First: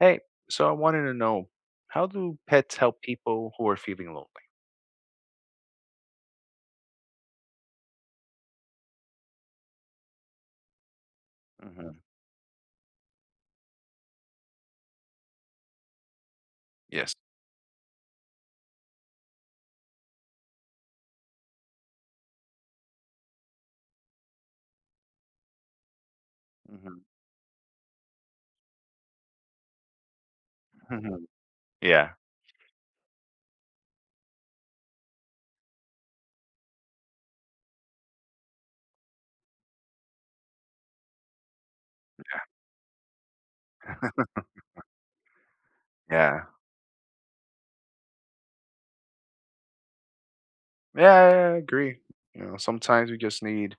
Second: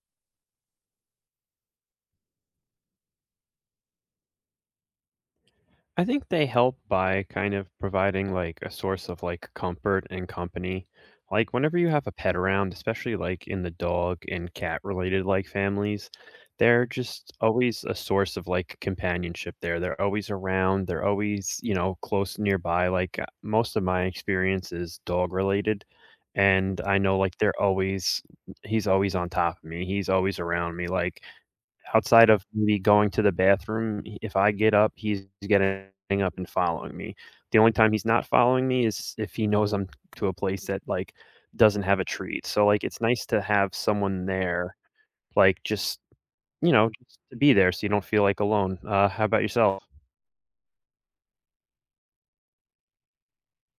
Hey, so I wanted to know, how do pets help people who are feeling lonely? I think they help by kind of providing like a source of like comfort and company. Like whenever you Hmm. have a pet around, especially like in the dog and cat related like families, they're Yes. just always a source of like companionship there. They're always around, they're always, you know, close nearby. Like most of my experience is dog related and I Hmm. know like they're always he's always on top of me. He's always around me. Hmm. Like Yeah. outside of maybe going to the bathroom, I if I get up, he's getting up and following me. The only time he's not following me is if he knows I'm to a place that, like, doesn't have a treat. So, like, it's nice to have someone there, like, just, Yeah. Yeah. you know, just to be there so you don't feel, like, alone. How about yourself? Yeah, I agree. You know, sometimes we just need,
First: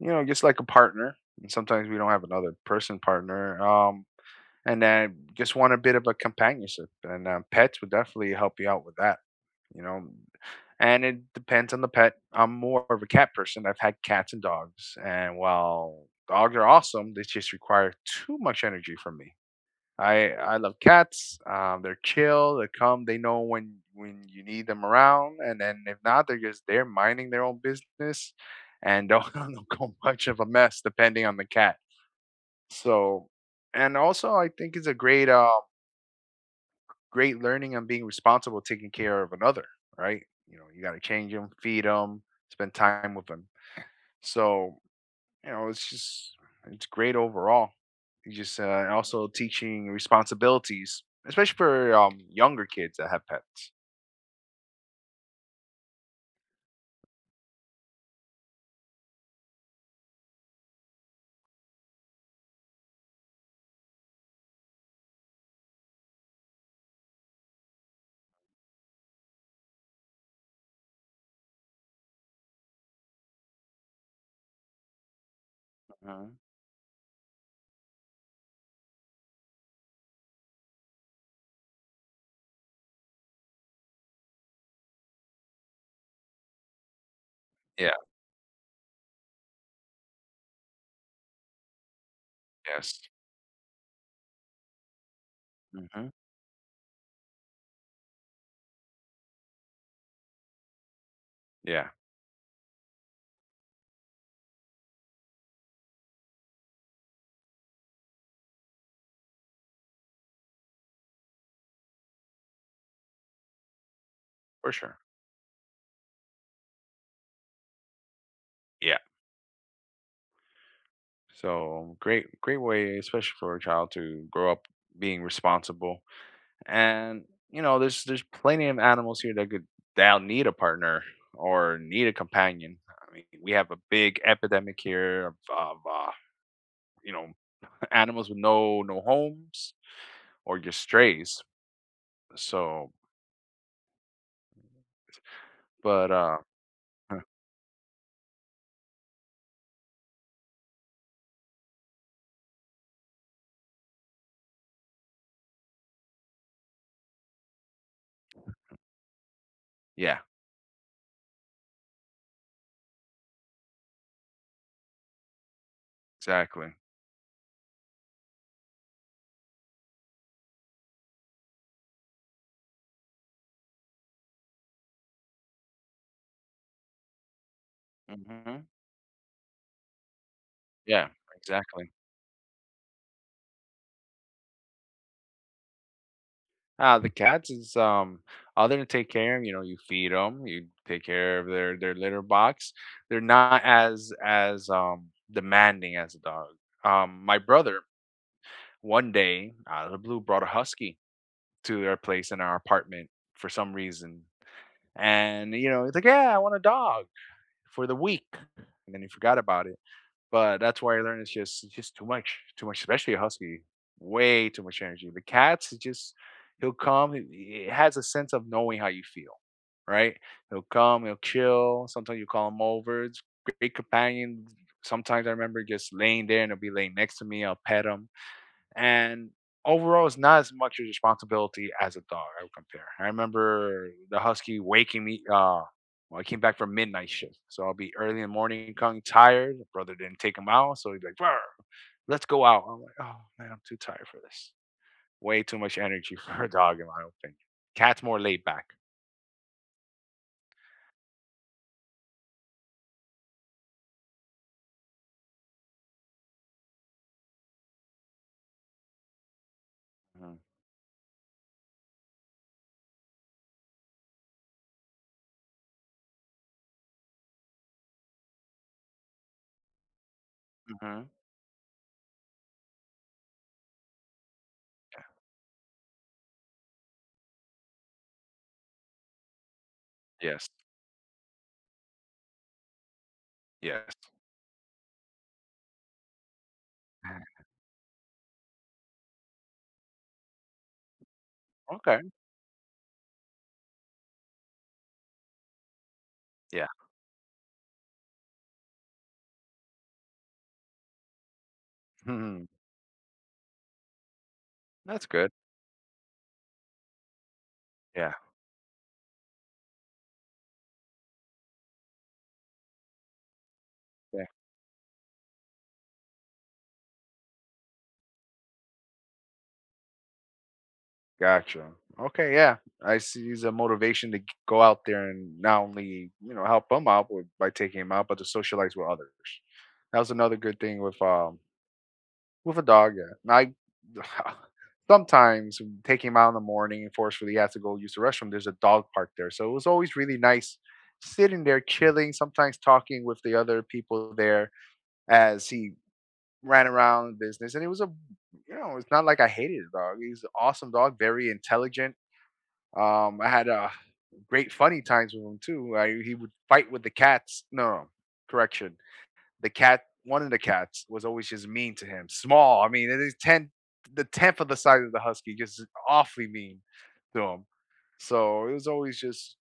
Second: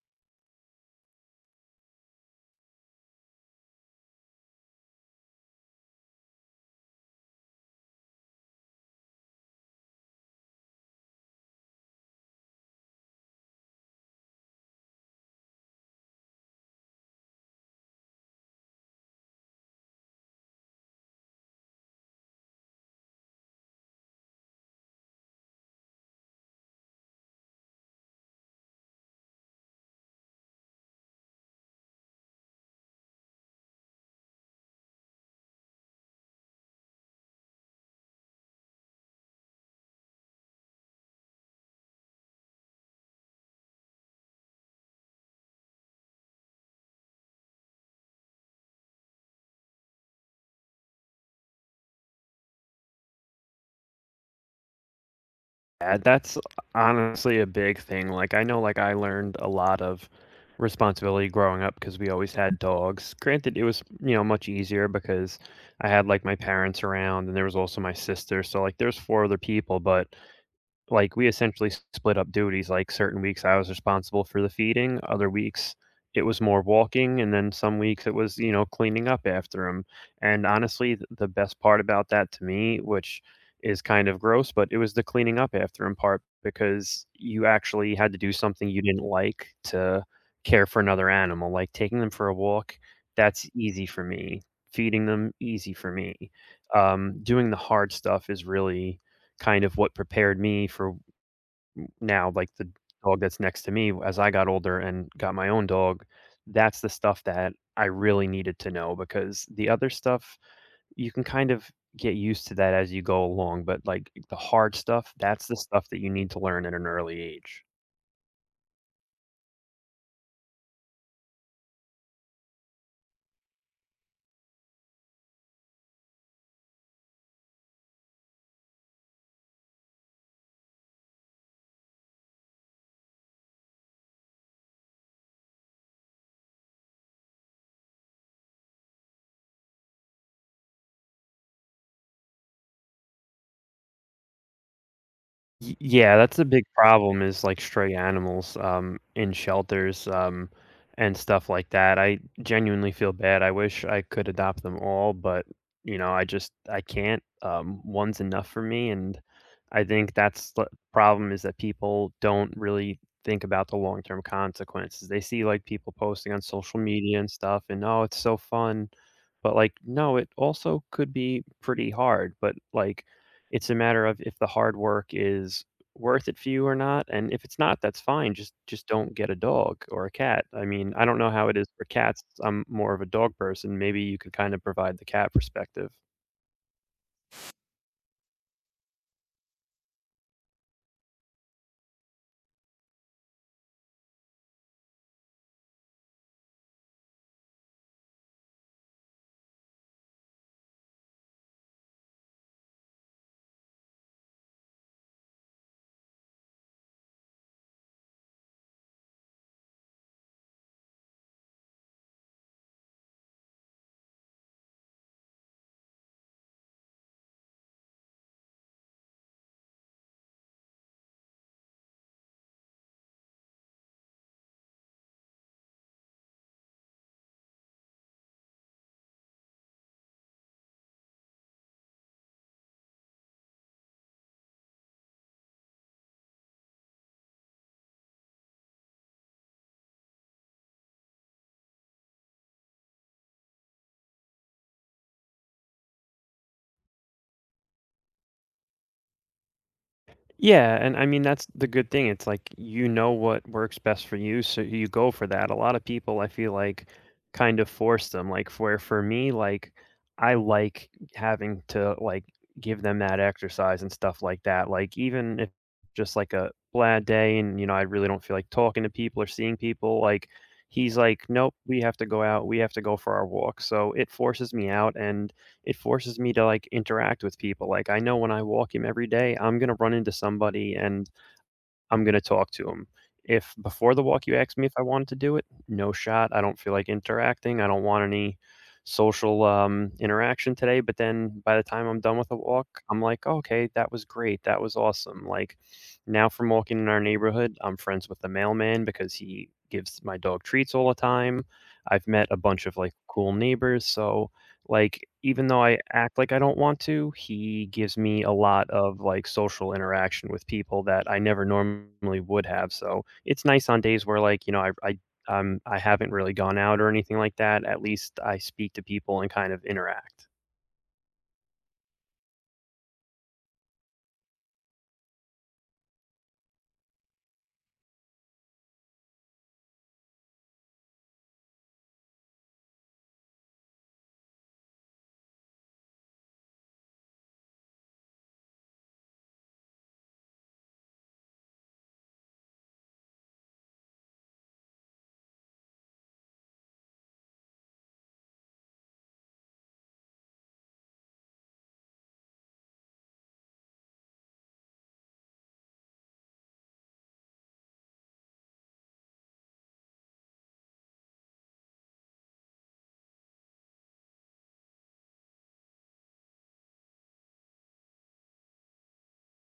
just like a partner, and sometimes we don't have another person partner. And then just want a bit of a companionship and pets would definitely help you out with that you know and it depends on the pet. I'm more of a cat person. I've had cats and dogs, and while dogs are awesome, they just require too much energy from me. I love cats. They're chill. They come. They know when you need them around, and then if not, they're just there minding their own business and don't, don't go much of a mess, depending on the cat. So, and also I think it's a great learning and being responsible, taking care of another, right? You know, you got to change them, feed them, spend time with them. So, it's just it's great overall. You just And also teaching responsibilities, especially for younger kids that have pets. Yeah, that's honestly a big thing. Like I know like I learned a lot of responsibility growing up because we always had dogs. Granted, it was, you know, much easier because I had like my parents around and there was also my sister. So like there's four other people, but like, we essentially split up duties, like, certain weeks I was responsible for the feeding, other weeks it Mhm. was more walking, and then some weeks it was, you know, cleaning up after him, and honestly, th the best part about that to me, which is kind of gross, but it was the cleaning up after him part because you Yeah, actually had to do something you didn't like to care for another animal, like, taking them for a walk, yes. that's easy for me, feeding them, easy for Mhm. me, doing the hard stuff is really kind of what prepared me for Yeah, now, like the dog that's next to me as I got older and got my own dog, that's the stuff that I really needed to know because the other stuff, you can kind of get used to that as you go along, but like the for hard sure. stuff, that's the stuff that you need to learn at an early age. Yeah. So, great way, especially for a child to grow up being responsible. And, there's plenty of animals here that could that'll need a partner or need a companion. I mean, we have a big epidemic here of, you know, animals with no homes or just strays. So, Y but yeah, that's a big problem is, like, stray animals, in shelters, and stuff like that. I genuinely feel bad. I wish I could adopt them all, but, you know, I just I can't. One's enough for me, and I think yeah, that's the problem is that people don't really think about the long-term consequences. They see, like, people posting on exactly. social media and stuff, and, "Oh, it's so fun." But, like, no, it also could be pretty hard, but, like it's a matter of if the hard work is worth it for you or not, and if it's not, that's fine, just Hmm. just don't get a dog or a cat. I mean, I Yeah, don't know how it is for exactly. cats, I'm more of a dog person, maybe you could kinda provide the cat perspective. The cats is, other than take care of, you know, you feed them, you take care of their litter box. They're not as demanding as a dog. My brother, one day, out of the blue, brought a husky to our place in our apartment for some reason. And, it's like, "Yeah, I want a dog for the week." And then he forgot about it. But that's why I learned it's just too much, especially a husky. Way too much energy. The cats, it just he'll come. It has a sense of knowing how you feel, right? He'll come, he'll chill. Sometimes you call him over. It's a great companion. Sometimes I remember just laying there, and he'll be laying next to me. I'll pet him, and overall, it's not as much a responsibility as a dog, I would compare. I remember the husky waking me. Well, I came back from midnight shift, so I'll be early in the morning, coming tired. Brother didn't take him out, so he'd be like, "Brr, let's go out." I'm like, "Oh man, I'm too tired for this. Way too much energy for a dog, in my opinion. Cat's more laid back." Yeah, and I mean that's the good thing. It's like you know what works best for you, so you go for that. A lot of people I feel like kind of force them. Like for me, like I Mhm. like having to like give them that exercise and stuff like that. Like even if just like a bad day and you know I really don't feel like talking to people or seeing people, like he's Mhm. like, "Nope, we have to go out, we have to go for our walk." So it forces me out and it forces me to, like, interact with people. Like, I know when I walk him every day, I'm gonna run into Yes. somebody and I'm gonna talk to him. If Yes. before the walk you asked me if I wanted to do it, no shot, I don't feel like interacting, I don't want any social, interaction today, but then by the time I'm Okay. done with the walk, I'm like, "Oh, okay, that was great, that was awesome," like, now from Yeah. walking in our neighborhood, I'm friends with the mailman because he gives my dog treats all the time. I've met a Mhm. bunch of, like, cool neighbors, so like, That's good. even though I act like I don't want to, he gives Yeah. me a lot of, like, social interaction with people that I never normally would have, so it's nice on days where, like, you know, I haven't really gone out or anything like that, at least I speak to people and kind of interact. Gotcha. Okay, yeah. I see, he's a motivation to go out there and not only, you know, help him out with, by taking him out, but to socialize with others. That was another good thing with, with a dog. Yeah. And I, sometimes when taking him out in the morning, and forcefully he has to go use the restroom. There's a dog park there. So it was always really nice sitting there chilling, sometimes talking with the other people there as he ran around business. And it was a, you know, it's not like I hated the dog. He's an awesome dog, very intelligent. I had, great funny times with him too. I, he would fight with the cats. No, no, correction. The cat, one of the cats, was always just mean to him. Small. I mean, it is ten, the tenth of the size of the husky, just awfully mean to him. So it was always just.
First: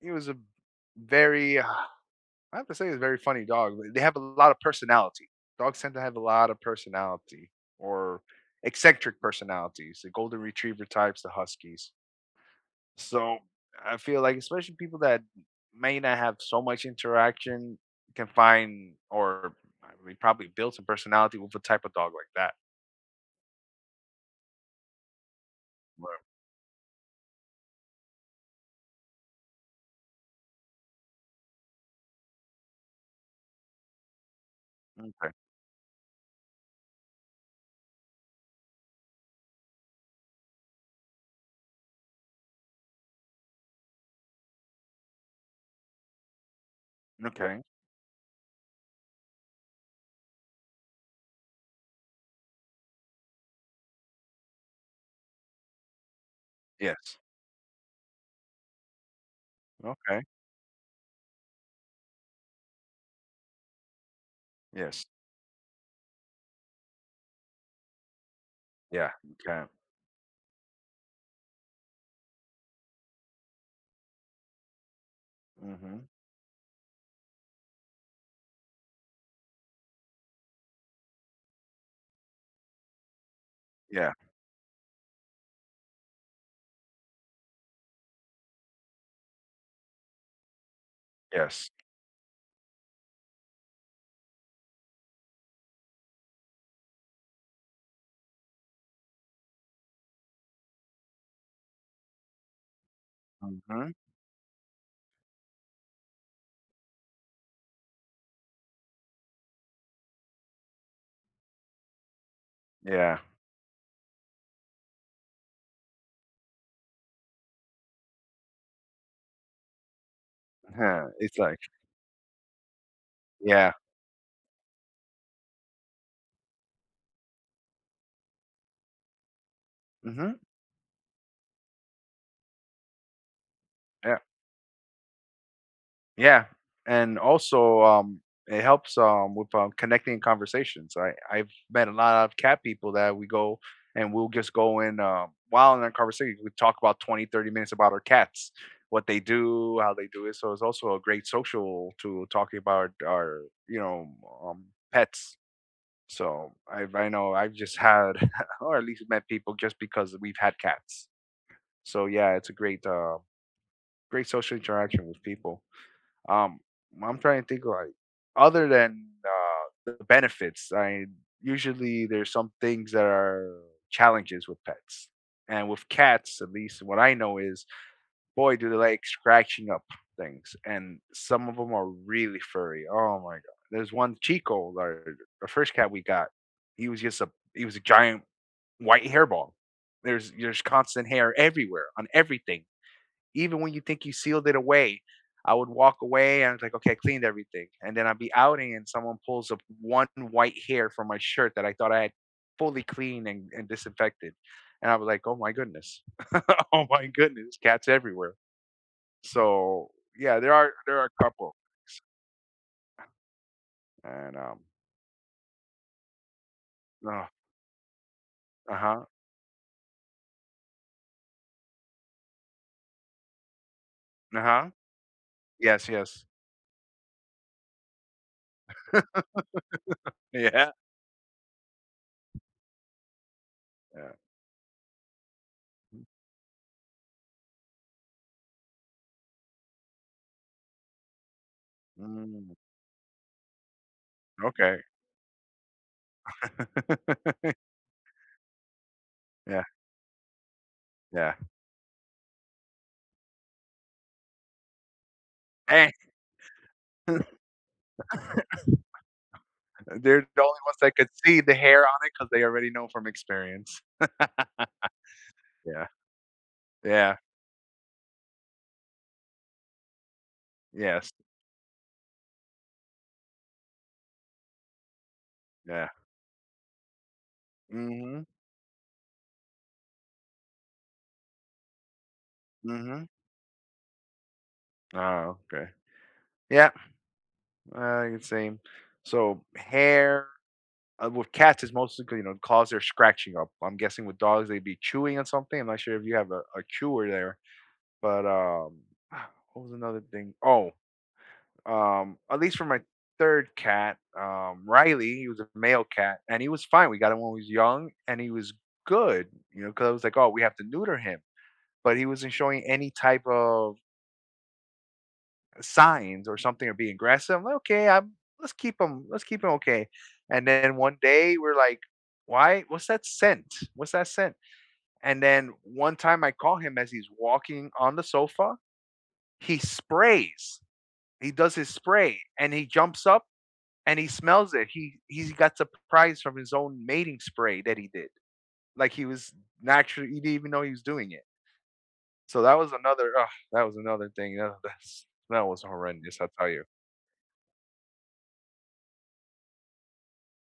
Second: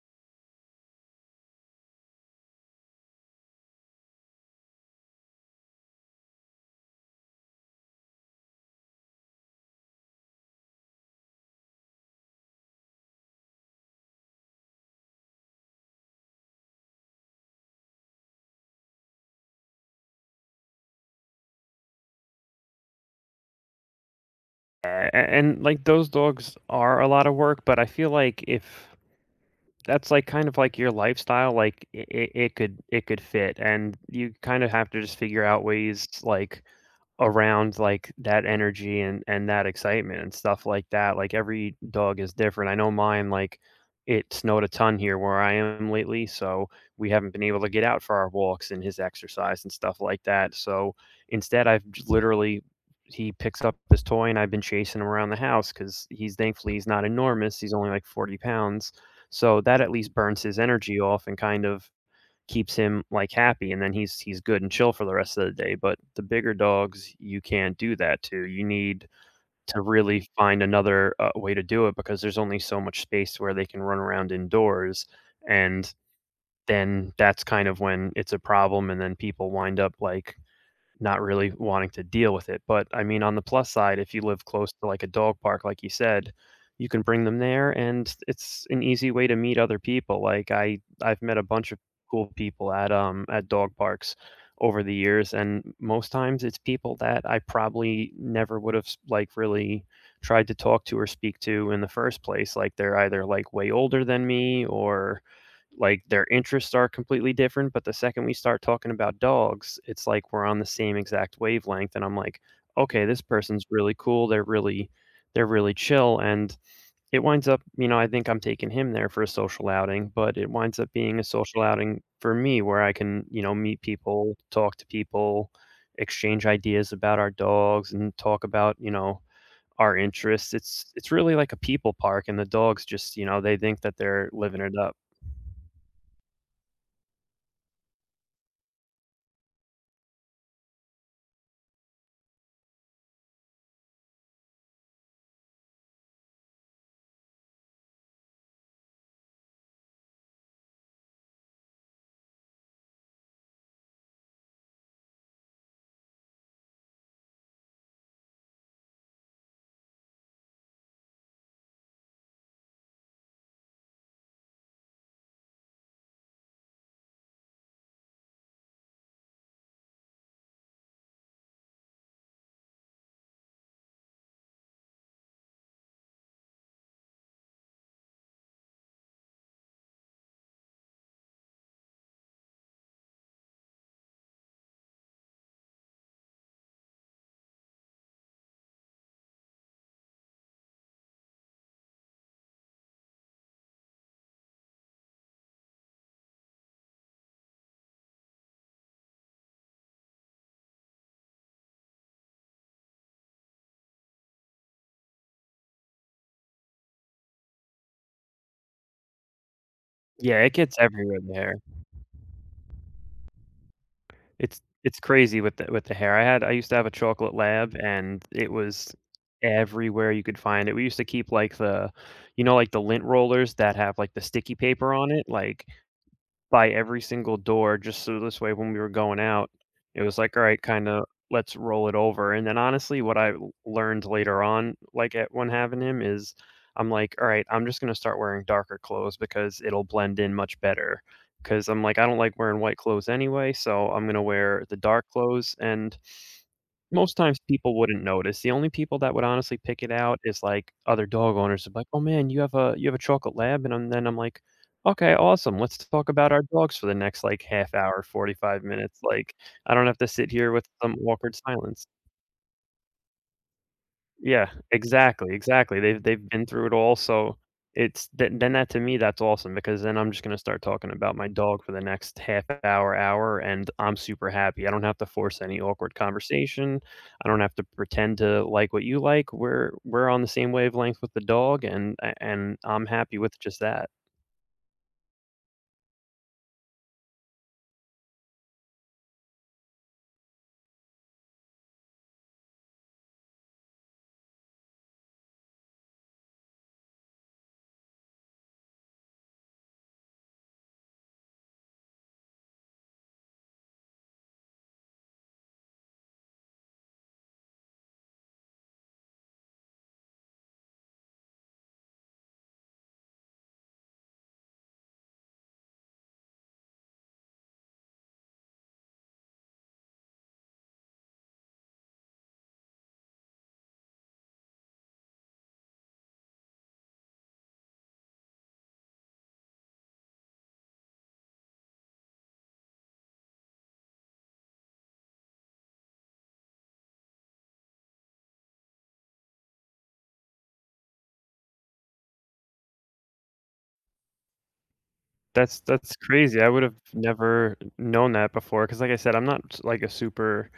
He was a very. I have to say, he's a very funny dog. They have a lot of personality. Dogs tend to have a lot of personality, or eccentric personalities. The golden retriever types, the huskies. So I feel like especially people that may not have so much interaction can find, or we probably build some personality with a type of dog like that. A And, like, those Right. dogs are a lot of work, but I feel like if that's, like, kind of like your lifestyle, like, it could it could fit, and you kind of have to just Okay. figure out ways, like, around, like, that energy and that excitement and stuff like that. Like, every dog is different. I know mine, like, it snowed a ton here where I am lately, so we haven't been able Okay. to get out for our walks and his exercise and stuff like that, so instead, I've j literally he picks up his toy, and I've been chasing him around the house because he's thankfully, he's not Yes. enormous, he's only, like, 40 pounds, so that at least Okay. burns his energy off and kind of keeps him, like, happy, and then he's good and chill for Yes. the rest of the day, but the bigger dogs, you can't do that to. You need Yeah. Okay. to really find another, way to do it because there's only so much space where they can run around indoors, and Mm-hmm. then that's kind of when it's a problem, and then people wind up, like, not really wanting to deal with it. But I mean, on the plus side, Yeah. if you live close to like a dog park, like you said, you can bring them there, and it's an easy way to meet other people. Like I've met a Yes. bunch of cool people at dog parks over the years, and most times it's people that I probably never would have like really tried to talk to or speak to in the first place. Like they're either like way Mm-hmm. older than me or like their interests are completely different, but the second we start talking about dogs, it's like we're on the same exact wavelength and I'm like, "Okay, Yeah. this person's really cool. They're really chill." And it winds up, you know, I think I'm taking him there for a social outing, but it winds up Huh. being a It's like, social outing for me where I can, you know, yeah. meet people, talk to people, exchange ideas about our dogs and talk about, you know, our Mm-hmm. interests. It's really like a people park and the dogs just, you know, they think that Yeah. they're living it up. Yeah, and also, it helps, with, connecting conversations. I've met a lot of cat people that we go and we'll just go in, while in our conversation, we talk about 20, 30 minutes about our cats, what they do, how they do it. So it's also a great social to talking about our, you know, um, pets. So I know I've just had, or at least met people just because we've had cats. So yeah, it's a great, great social interaction with people. Um, I'm trying to think like other than, the benefits. I usually there's some things that are challenges with pets, and with cats, at least what I know is, boy, do they like scratching up things, and some of them are really furry. Oh my god! There's one Chico, our the first cat we got. He was just a he was a giant white hairball. There's constant hair everywhere on everything, even when you think you sealed it away. I would walk away and I was like, okay, I cleaned everything. And then I'd be outing and someone pulls up one white hair from my shirt that I thought I had fully cleaned and disinfected. And I was like, oh my goodness. Oh my goodness. Cats everywhere. So yeah, Yeah, it there are gets there are everywhere a in the hair. couple. And It's it's crazy with the hair. I had I used to have a uh chocolate lab, and it was huh. everywhere you could find it. We used to keep, like, the you know, like, the lint rollers that have, like, the Uh sticky huh. paper on it? Like Yes, yes. by every single door just so this way when we were going out, it was like, "All right, Yeah. kinda let's roll it over," and then honestly, what I l learned Yeah. later on, like, at when having him is I'm like, "All right, I'm just gonna start wearing darker clothes because it'll blend in much better. Because 'cause I'm like, I don't like Mm, wearing white clothes anyway, so I'm gonna wear the okay. dark clothes," and most times people wouldn't notice. The only people that would honestly Yeah. pick it out is, like, other Yeah. dog owners are like, "Oh, man, you have a chocolate lab?" And I'm then I'm like, "Okay, awesome. Let's Eh. talk about our dogs for the next, like, half hour, 45 minutes." Like, I don't have to They're sit the here only with ones some that could awkward see the hair silence. on it because they already know from experience. Yeah, exactly. Yeah. They've been through it all, Yeah. so it's then that to me, that's awesome because then I'm just gonna start talking Yes. about my dog for the next half hour, hour, and I'm super happy. I don't have to force any Yeah. awkward conversation. I don't have to pretend Mhm. to like what you like. We're on the same wavelength with the dog, and a and I'm Mhm. happy with just that. Oh, okay. Yeah, I can see. So hair, with cats, is mostly 'cause, you know, 'cause they're scratching up. I'm guessing with dogs, they'd be chewing on something. I'm not sure if you have a chewer there, but, what was another thing? Oh, at least for my third cat, Riley, he was a male cat, and he was fine. We got him when he was young, and he was good, you know, because I was like, oh, we have to neuter him, but he wasn't showing any type of signs or something, or being aggressive. I'm like, okay, I'm let's keep him, let's keep him, okay. And then one day we're like, why? What's that scent? What's that scent? And then one time I call him as he's walking on the sofa, he sprays. He does his spray and he jumps up and he smells it. He got surprised from his own mating spray that he did. Like he was naturally, he didn't even know he was doing it. So that was another. Oh, that was another thing. That That's was that's horrendous, I'll crazy. I tell would you. have never known that before because, like I said, I'm not, like, a super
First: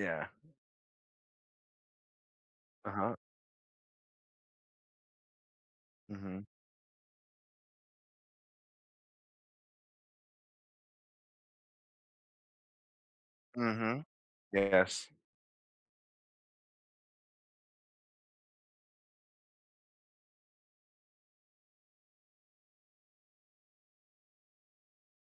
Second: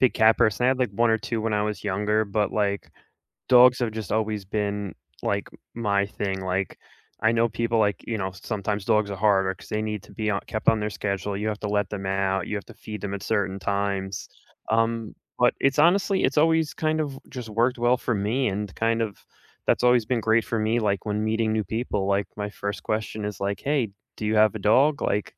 big cat person. I had, like, 1 or 2 when I was younger, but, like, Uh huh. dogs have just always been, like, my thing, Mhm. like, I know people, like, you know, sometimes dogs are harder because they need to be on kept on their schedule, you have to let them out, you have to feed them at certain Mhm. times, Yes. um, but it's honestly it's always kind of just worked well for me and kind of that's always been great for me, like, when meeting new people, like, my first question is like, "Hey, do you have a dog?" Like,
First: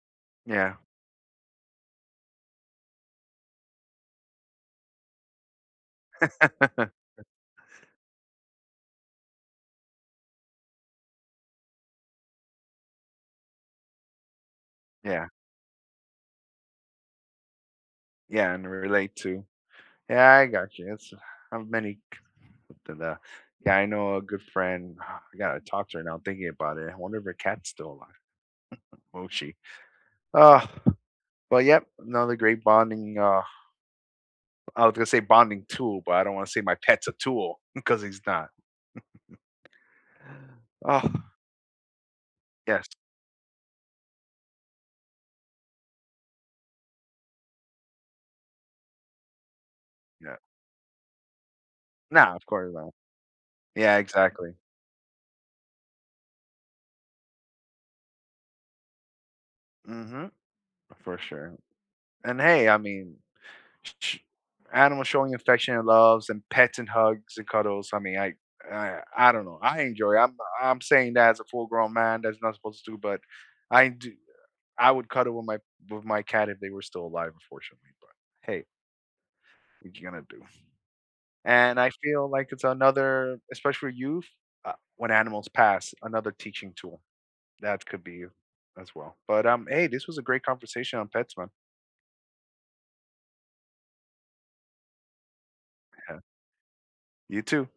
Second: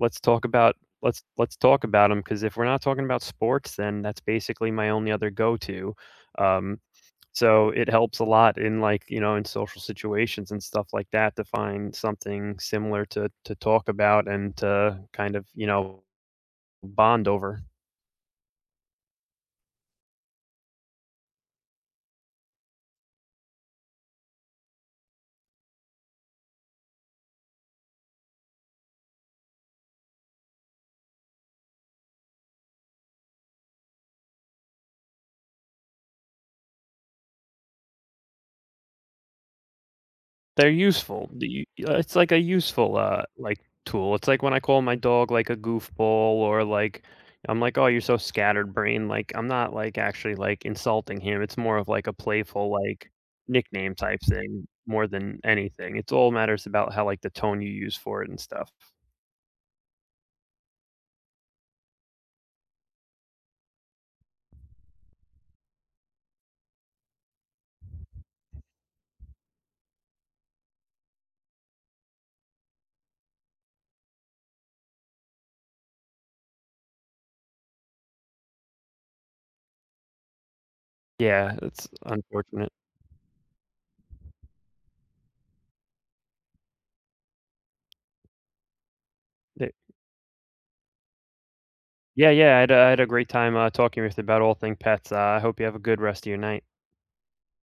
"Let's talk about Yeah. let's talk about them," because if we're not talking about sports, then that's basically my only other go-to, um so it helps a lot in like, you know, in social situations and stuff like that to find something similar to talk about and to Yeah. kind of, you know, bond over. Yeah. And relate to. Yeah, I got you. It's how many. The, the, yeah, I know a good friend. I gotta talk to her now. Thinking about it, I wonder if her cat's still alive. Mochi. Uh, but yep, another great bonding, I was gonna say bonding tool, but I don't want to say my pet's a tool because he's not. They're Oh, useful. The it's like a yes, useful like tool. It's like when I call my dog like a goofball or like I'm like, "Oh, you're so scattered brain." Like I'm not like actually yeah, like insulting him. It's more of like a nah, of playful course not. like nickname Yeah, type exactly. thing more than anything. It's all matters about how like the tone you use for it and stuff. Hmm. For sure. And hey, I mean, sh- animals showing affection and loves, and pets and hugs and cuddles. I mean, I don't know. I enjoy. I'm saying that as a full grown man that's not supposed to do, but I do. I would cuddle with my cat if they were still alive, unfortunately. But hey, what you gonna do? Yeah, And it's I feel like it's unfortunate. another, especially for youth, when animals pass, another teaching tool. That could be, as well. But, Th hey, this was a great conversation on pets, man. Yeah, yeah, I had a great time, talking with you about all thing pets. I hope you have a good Yeah. rest of your night. You too.